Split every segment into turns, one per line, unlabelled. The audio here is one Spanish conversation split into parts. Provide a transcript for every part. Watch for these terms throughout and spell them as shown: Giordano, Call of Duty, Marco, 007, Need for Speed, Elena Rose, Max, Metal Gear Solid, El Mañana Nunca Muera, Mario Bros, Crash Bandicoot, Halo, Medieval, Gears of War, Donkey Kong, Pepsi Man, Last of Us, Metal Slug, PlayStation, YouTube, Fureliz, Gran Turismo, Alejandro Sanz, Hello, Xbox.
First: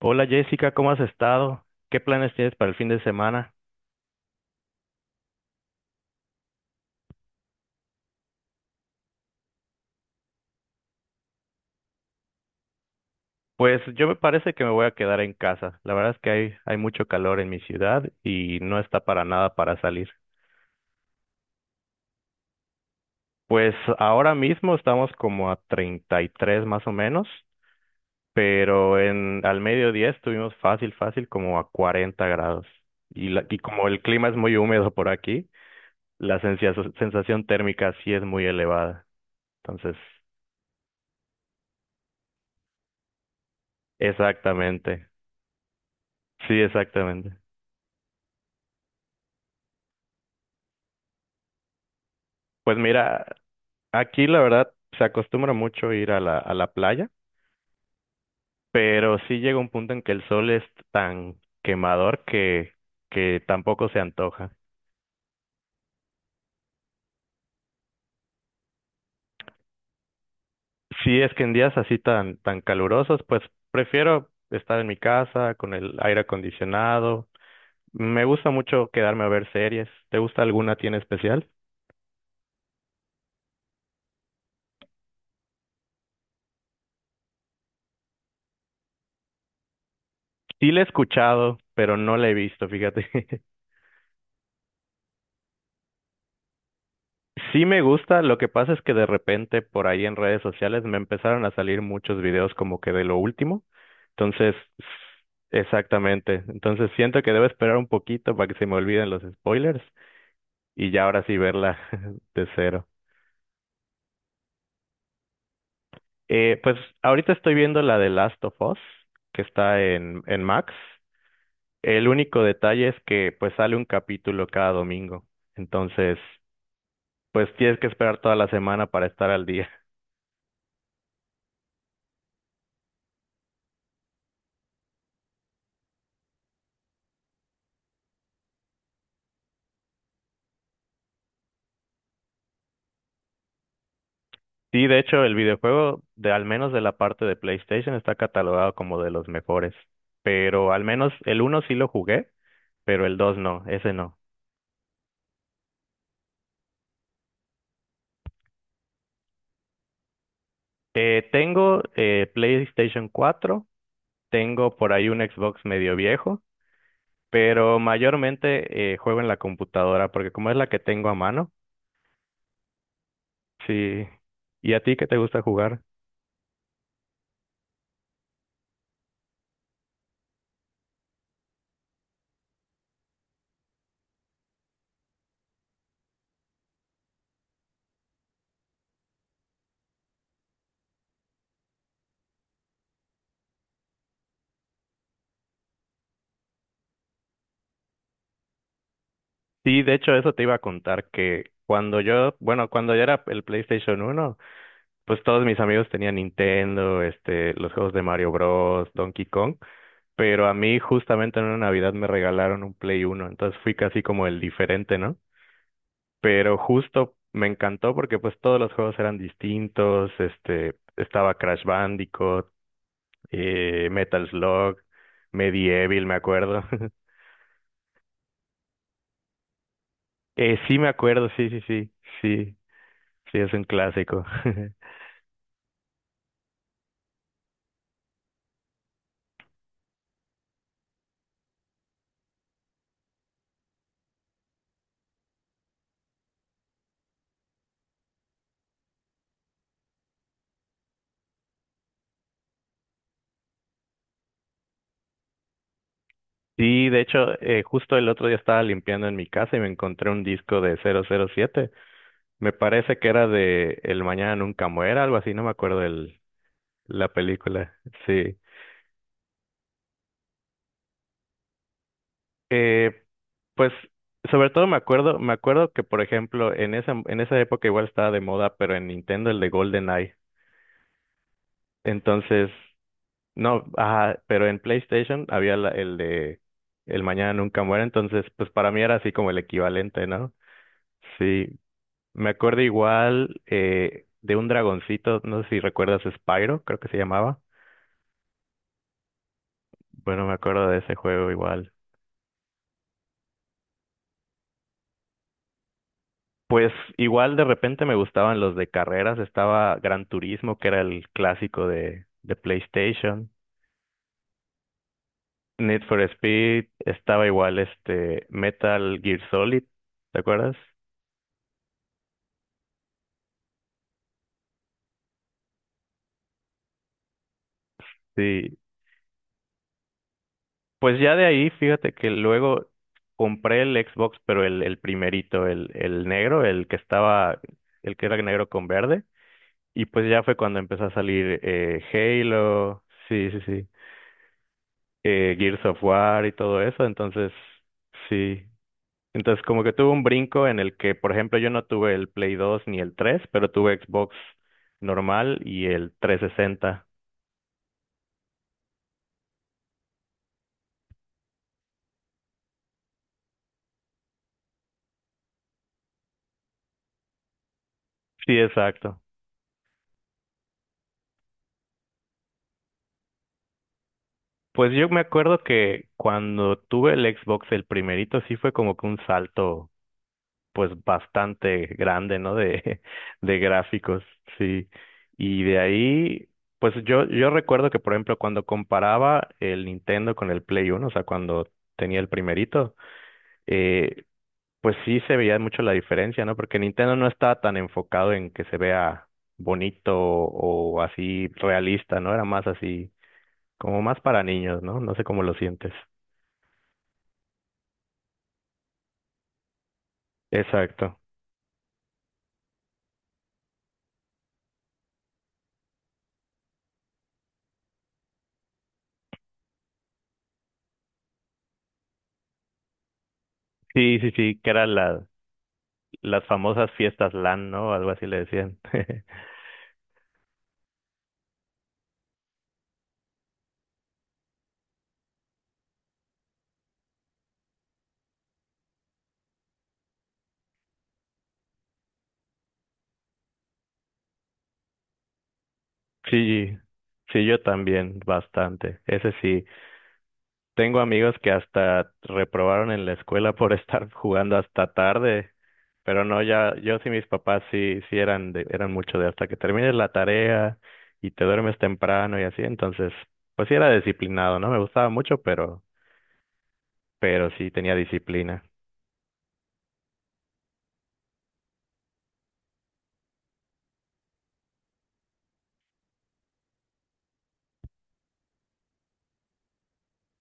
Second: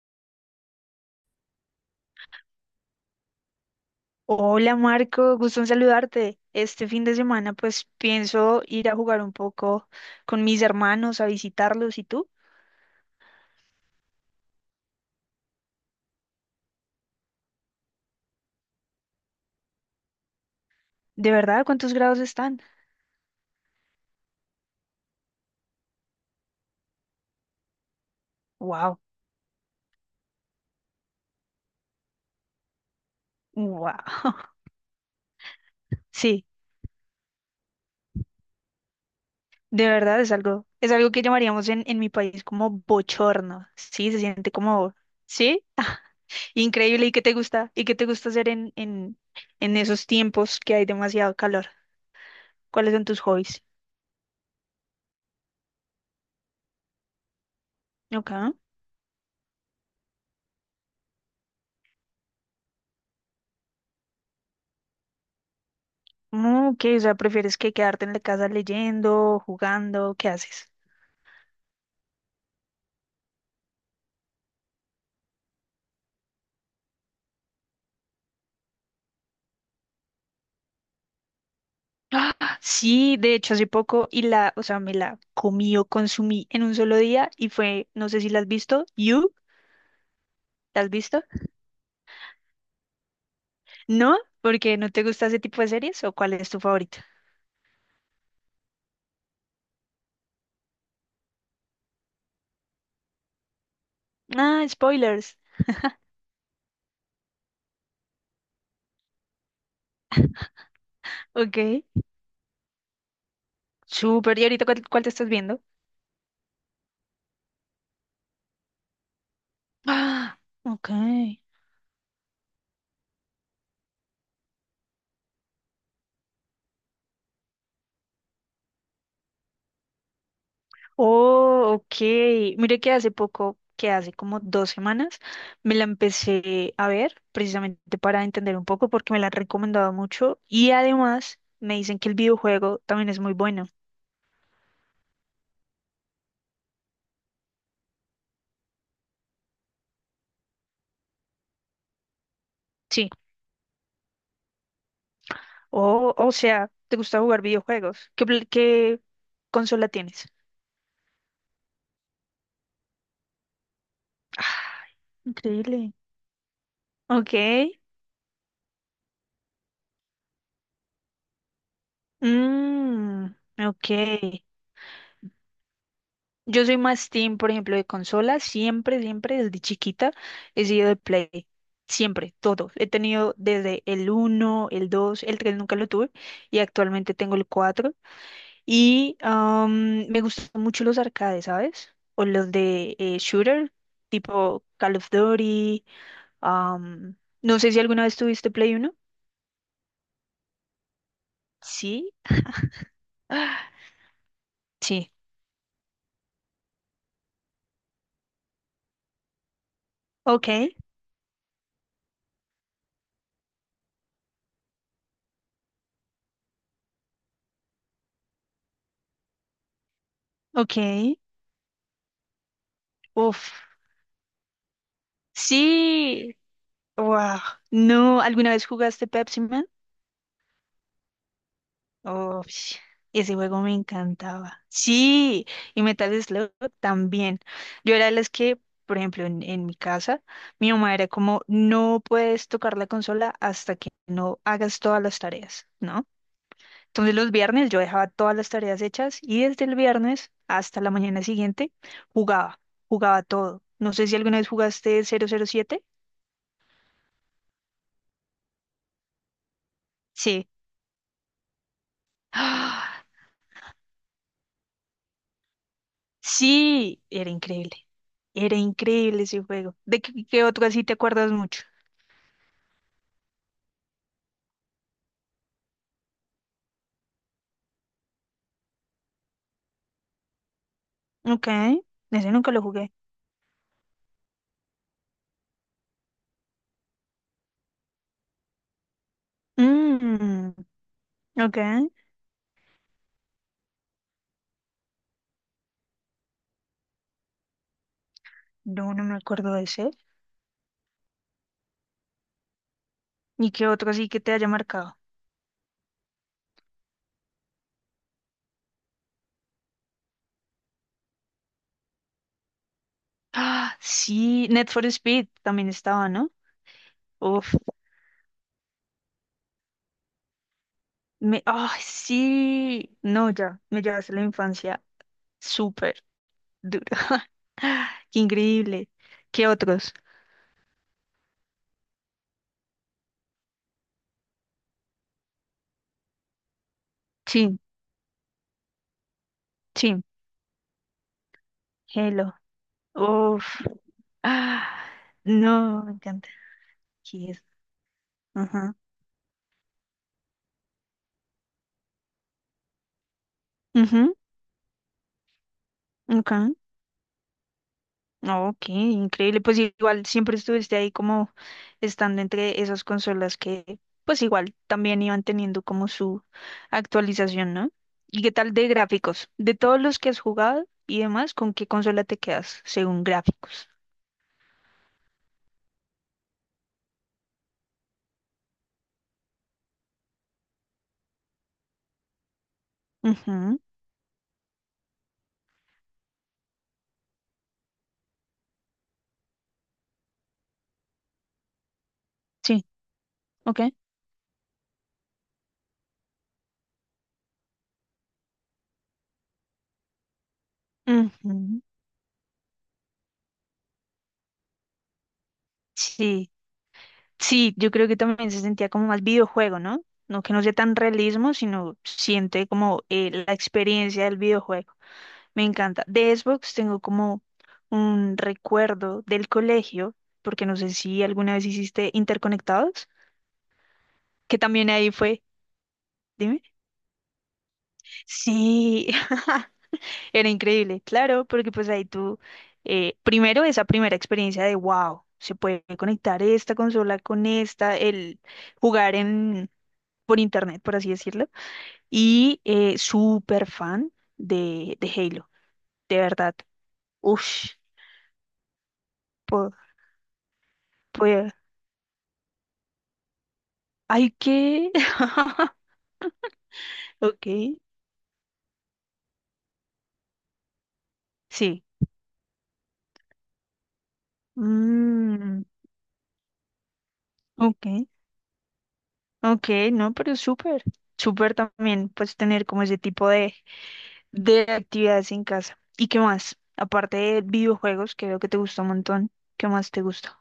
Hola Jessica, ¿cómo has estado? ¿Qué planes tienes para el fin de semana?
Hola Marco, gusto en saludarte. Este fin de semana pues pienso ir a jugar un poco con mis hermanos, a visitarlos. ¿Y tú?
Pues yo me parece que me voy a quedar en casa. La verdad es que hay mucho calor en mi ciudad y no está para nada para salir.
¿De verdad cuántos grados están?
Pues ahora mismo estamos como a 33 más o menos, pero
Wow,
en al mediodía estuvimos fácil como a 40 grados. Y, y como el clima
wow.
es muy húmedo por aquí, la
Sí,
sensia- sensación térmica sí es muy elevada.
de
Entonces,
verdad es algo que llamaríamos en mi país como bochorno. Sí, se siente como,
exactamente.
sí,
Sí,
increíble. ¿Y qué te
exactamente.
gusta? ¿Y qué te gusta hacer en esos tiempos que hay demasiado calor?
Pues
¿Cuáles son tus
mira,
hobbies?
aquí la verdad se acostumbra mucho ir a la playa,
Ok.
pero sí llega un punto en que el sol es tan quemador que tampoco se antoja.
Mm, ok, o sea, ¿prefieres que quedarte en la casa leyendo, jugando? ¿Qué haces?
Si es que en días así tan calurosos, pues prefiero estar en mi casa con el aire acondicionado. Me gusta mucho quedarme a ver series. ¿Te gusta alguna tiene especial?
¡Ah! Sí, de hecho hace poco y la, o sea, me la comí o consumí en un solo día y fue, no sé si la has visto, You,
Sí la
¿la
he
has visto?
escuchado, pero no la he visto, fíjate.
¿No? ¿Porque no te gusta ese tipo de series o cuál es tu favorita?
Sí me gusta, lo que pasa es que de repente por ahí en redes sociales me empezaron a salir muchos videos como que de lo último. Entonces,
Ah,
s-
spoilers.
exactamente. Entonces siento que debo esperar un poquito para que se me olviden los spoilers y ya ahora sí
Ok.
verla de cero.
Súper, ¿y ahorita cuál te estás viendo?
Pues ahorita estoy viendo la de Last of Us, que está en,
Ah,
en Max.
ok.
El único detalle es que pues sale un capítulo cada domingo. Entonces, pues tienes que esperar toda la semana para estar al día.
Oh, ok. Mire que hace poco, que hace como dos semanas, me la empecé a ver precisamente para entender un poco porque me la han recomendado mucho y además me dicen que el videojuego también es muy bueno.
Sí, de hecho, el videojuego, de al menos de la parte de PlayStation, está catalogado como de los mejores. Pero al menos el uno sí lo jugué, pero
Sí.
el 2 no, ese no.
Oh, o sea, ¿te gusta jugar videojuegos? ¿Qué consola tienes?
Tengo PlayStation 4, tengo
Ah,
por ahí un Xbox
increíble.
medio viejo,
Ok.
pero mayormente juego en la computadora, porque como es la que tengo a mano,
Mm, ok.
sí. ¿Y a ti qué te gusta jugar?
Yo soy más team, por ejemplo, de consola. Siempre, siempre, desde chiquita he sido de Play. Siempre, todo. He tenido desde el uno, el 2, el 3 nunca lo tuve y actualmente tengo el 4. Y me gustan mucho los arcades, ¿sabes? O los de shooter, tipo Call of Duty. am, no sé si alguna vez tuviste Play uno.
Sí, de hecho, eso te iba a contar, que
Sí.
cuando yo era el
Ah,
PlayStation uno
sí.
pues todos mis amigos tenían Nintendo, este, los juegos de Mario Bros, Donkey Kong, pero
Ok,
a mí justamente en una Navidad me regalaron un Play Uno, entonces fui casi como el diferente, ¿no? Pero justo me encantó porque pues todos los juegos eran distintos, este,
ok.
estaba Crash Bandicoot,
Uf.
Metal Slug, Medieval, me
Sí.
acuerdo.
Wow. No, ¿alguna vez jugaste Pepsi Man?
Sí me acuerdo,
Oh,
sí,
ese
sí, es
juego
un
me
clásico.
encantaba. Sí, y Metal Slug también. Yo era de las que, por ejemplo, en mi casa, mi mamá era como, no puedes tocar la consola hasta que no hagas todas las tareas, ¿no? Entonces los viernes yo dejaba todas las tareas hechas y desde el viernes hasta la mañana siguiente jugaba, jugaba todo. No sé si alguna vez jugaste 007.
Sí, de hecho, justo el otro día estaba limpiando en mi casa y me encontré un
Sí.
disco de 007. Me parece que era de El Mañana Nunca Muera, algo así, no me acuerdo
Sí,
la
era
película.
increíble.
Sí.
Era increíble ese juego. ¿De qué otro así te acuerdas mucho?
Eh, pues, sobre todo me acuerdo que, por ejemplo, en en esa época igual estaba de moda, pero en Nintendo el de GoldenEye.
Ok, ese
Entonces,
nunca lo jugué.
no, ajá, pero en PlayStation el de El Mañana Nunca Muera, entonces, pues para mí era así como el equivalente, ¿no?
Mm,
Sí.
ok,
Me acuerdo igual de un dragoncito, no sé si recuerdas Spyro, creo que se llamaba.
no, no me acuerdo de ese.
Bueno, me acuerdo de ese juego igual.
¿Y qué otro así que te haya marcado?
Pues igual de repente me gustaban los de carreras. Estaba Gran Turismo, que era el clásico de PlayStation.
Ah, sí, Need for Speed también
Need for
estaba, ¿no?
Speed, estaba
Uf,
igual este Metal Gear Solid, ¿te acuerdas?
me, ah, sí, no, ya, me llevaste la infancia súper dura. Qué
Sí.
increíble. ¿Qué otros?
Pues ya de ahí, fíjate que luego compré el Xbox, pero el primerito, el negro,
Sí,
el que era negro con verde. Y
sí,
pues ya fue cuando empezó a salir
Hello.
Halo. Sí, sí,
Uf.
sí,
Ah,
Gears of
no, me
War
encanta.
y todo eso,
Aquí
entonces
es.
sí.
Ajá.
Entonces como que tuve un brinco en el que, por ejemplo, yo no tuve el Play 2 ni el 3, pero tuve
Ujú,
Xbox normal y el
ok.
360.
Ok, increíble. Pues igual siempre estuviste ahí como estando entre esas consolas que pues igual también iban teniendo como su actualización, ¿no? ¿Y qué
Sí,
tal de
exacto.
gráficos? De todos los que has jugado y demás, ¿con qué consola te quedas según gráficos?
Pues yo me acuerdo que cuando tuve el Xbox, el primerito, sí fue como que un salto pues bastante grande, ¿no? De, de
Ujú,
gráficos, sí. Y de ahí, pues yo recuerdo que, por ejemplo, cuando comparaba el Nintendo con el Play Uno, o sea, cuando tenía el
sí,
primerito,
ok.
eh, pues sí se veía mucho la diferencia, ¿no? Porque Nintendo no estaba tan enfocado en que se vea bonito o así
Ujú,
realista, ¿no? Era más así, como más para niños, ¿no? No sé cómo lo sientes.
sí. Sí, yo creo que también se sentía como más videojuego, ¿no? No que no sea tan
Exacto.
realismo, sino siente como la experiencia del videojuego. Me encanta. De Xbox tengo como un recuerdo del colegio, porque no sé si alguna vez hiciste interconectados,
Sí, sí,
que
sí,
también ahí fue.
las
Dime.
famosas fiestas LAN, ¿no? Algo así le decían.
Sí, era increíble, claro, porque pues ahí tú, primero esa primera experiencia de wow, se puede conectar esta consola con esta, el jugar por internet, por así decirlo y súper fan de Halo, de verdad.
Sí, sí, yo
Ush,
también, bastante. Ese sí.
po-
Tengo amigos que
pues,
hasta reprobaron en la escuela por estar
hay
jugando
que...
hasta tarde. Pero no, ya, yo sí,
Ok,
sí eran eran mucho de hasta que termines la tarea y te duermes
sí.
temprano y así. Entonces, pues sí era disciplinado, ¿no? Me gustaba mucho,
Mm,
pero sí
ok,
tenía disciplina.
ok, no, pero súper, súper también, pues tener como ese tipo de actividades en casa. ¿Y qué más? Aparte de videojuegos, que veo que te gusta un montón, ¿qué más te gusta?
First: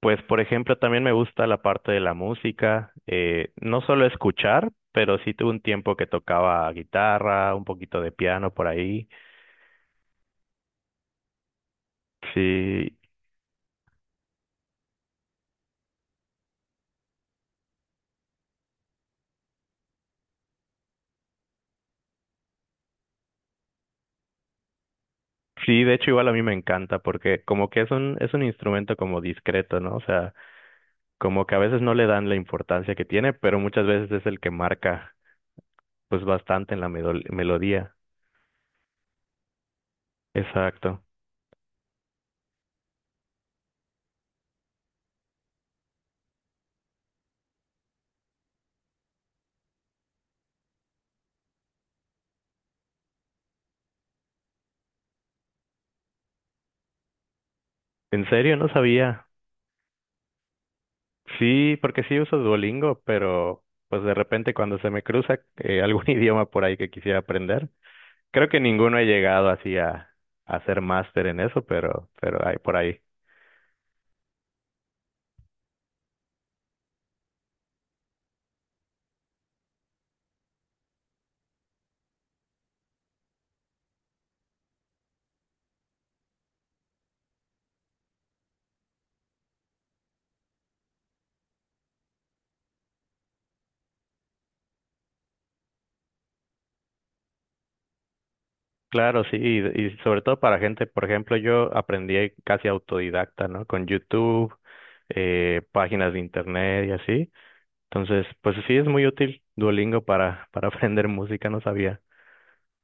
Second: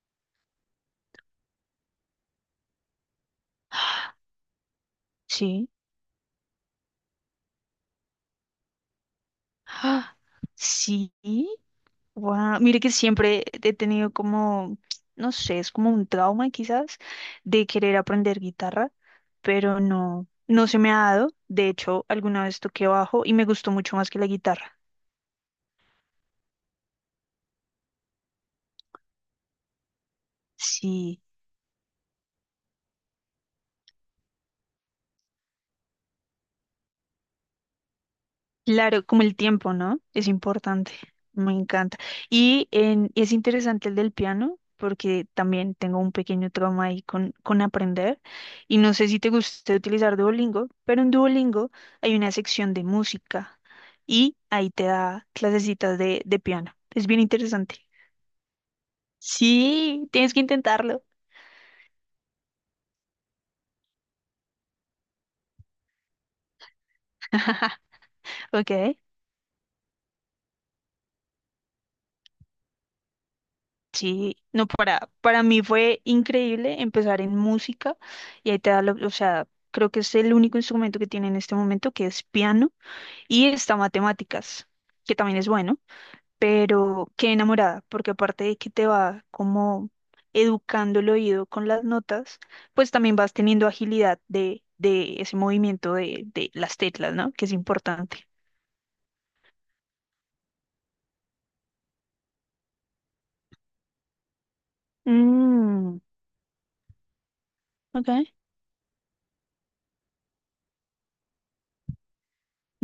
Pues, por ejemplo, también me gusta la parte de la música, no solo escuchar, pero sí tuve un
Sí.
tiempo que tocaba guitarra, un poquito de piano por ahí.
Sí. Guau, mire que
Sí,
siempre he tenido como, no sé, es como un trauma quizás de querer aprender guitarra, pero no, no se me ha dado. De hecho, alguna vez toqué bajo y me gustó mucho más que la guitarra.
sí, de hecho igual a mí me encanta porque como que es un instrumento como discreto, ¿no? O sea,
Sí,
como que a veces no le dan la importancia que tiene, pero muchas veces es el que marca pues bastante en melodía.
claro, como el tiempo, ¿no? Es importante,
Exacto.
me encanta. Y es interesante el del piano, porque también tengo un pequeño trauma ahí con aprender. Y no sé si te gusta utilizar Duolingo, pero en Duolingo hay una sección de música y ahí te da clasecitas de piano. Es bien interesante.
En serio, no sabía.
Sí, tienes que intentarlo.
Sí, porque sí uso Duolingo, pero pues de repente cuando se me cruza algún idioma por ahí que quisiera aprender, creo que
Ok.
ninguno he llegado así a ser máster en eso, pero hay por ahí.
Sí, no, para mí fue increíble empezar en música y ahí te da, o sea, creo que es el único instrumento que tiene en este momento, que es piano, y está matemáticas, que también es bueno, pero qué enamorada, porque aparte de que te va como educando el oído con las notas, pues también vas teniendo agilidad de ese movimiento de las teclas, ¿no? Que es importante.
Claro, y sobre todo para gente, por ejemplo, yo aprendí casi autodidacta, ¿no? Con YouTube,
Mm,
páginas de internet y así. Entonces,
ok.
pues sí es muy útil Duolingo para aprender música, no sabía.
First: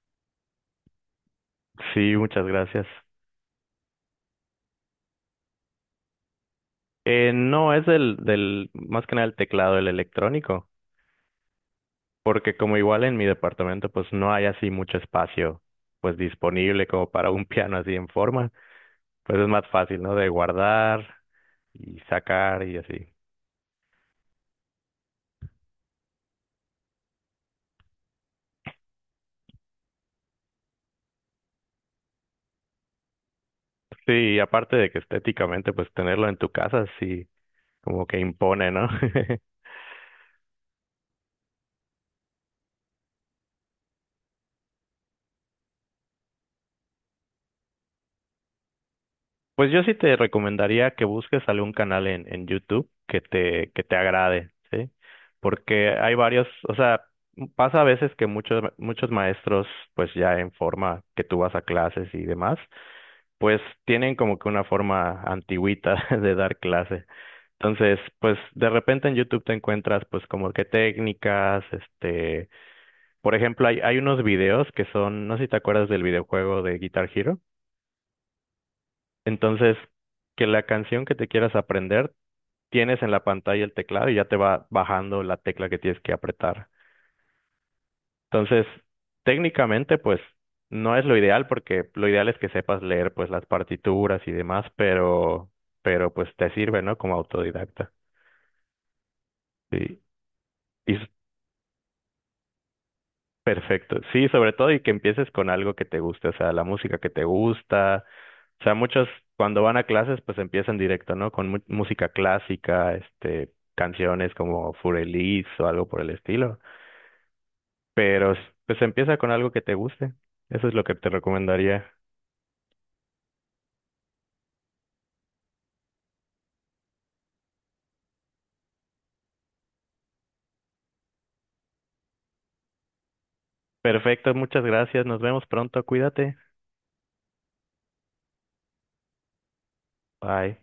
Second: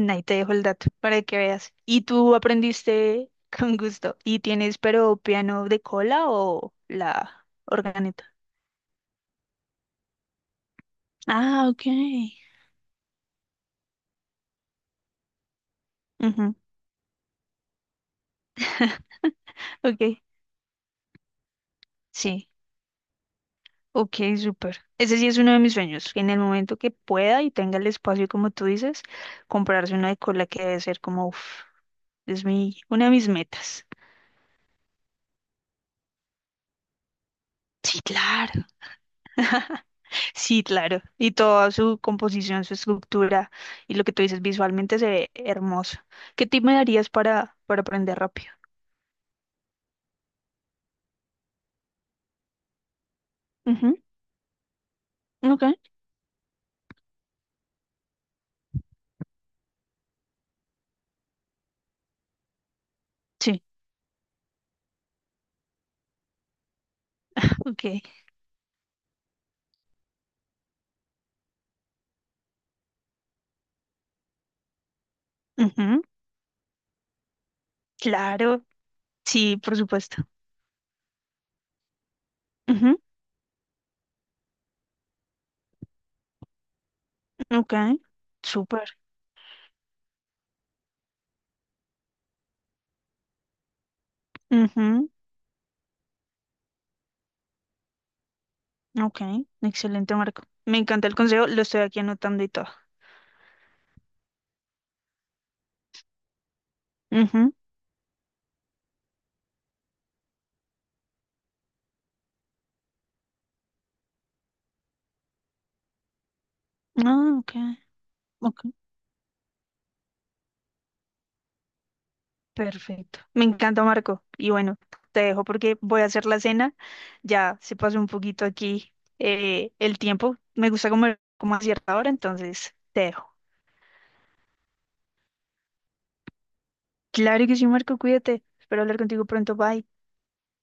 Ahí te dejo el dato para que veas. ¿Y
Sí,
tú
muchas gracias.
aprendiste con gusto? ¿Y tienes pero piano de cola o la
No, es
organeta?
más que nada el teclado, el electrónico,
Ah, ok.
porque como igual en mi departamento pues no hay así mucho espacio pues
Ujú,
disponible como para un piano así en forma, pues es más fácil, ¿no?
ok,
De guardar y
sí,
sacar y así.
ok, súper. Ese sí es uno de mis sueños, que en el momento que pueda y tenga el espacio, como tú dices, comprarse una de cola que debe ser como, uff, es mi, una de mis metas.
Sí, y aparte de que estéticamente pues tenerlo en tu casa sí
Sí,
como que
claro.
impone, ¿no?
Sí, claro. Y toda su composición, su estructura y lo que tú dices visualmente se ve hermoso. ¿Qué tip me darías para aprender rápido?
Pues yo sí te recomendaría que busques algún canal en YouTube que te
Ujú,
agrade, ¿sí?
ok.
Porque hay varios, o sea, pasa a veces que muchos maestros, pues ya en forma que tú vas a clases y demás, pues
Sí.
tienen como que una forma antigüita de dar clase. Entonces,
Ok.
pues de repente en YouTube te encuentras pues como que técnicas, este, por ejemplo, hay unos videos que son, no sé si te acuerdas del
Ujú,
videojuego de Guitar Hero.
claro. Sí, por
Entonces,
supuesto.
que la canción que te quieras aprender, tienes en la pantalla el teclado y ya te va bajando la tecla que tienes que apretar.
Ujú, ok.
Entonces,
Súper.
técnicamente, pues no es lo ideal porque lo ideal es que sepas leer pues las partituras y demás,
Ujú,
pero pues te sirve, ¿no? Como autodidacta.
ok.
Sí,
Excelente, Marco. Me
y es
encanta el consejo. Lo estoy aquí anotando y todo.
perfecto. Sí, sobre todo y que empieces con algo que te guste, o sea, la música que te
Ujú,
gusta. O sea, muchos cuando van a clases, pues empiezan directo, ¿no? Con música clásica, este, canciones como Fureliz o algo por el estilo.
ah, ok.
Pero
Ok.
pues empieza con algo que te guste. Eso es lo que te recomendaría.
Perfecto. Me encanta, Marco. Y bueno, te dejo porque voy a hacer la cena. Ya se pasó un poquito aquí el tiempo. Me gusta comer como a cierta hora, entonces te dejo.
Perfecto, muchas gracias. Nos vemos pronto. Cuídate.
Claro que sí, Marco, cuídate. Espero hablar contigo pronto. Bye.
Bye.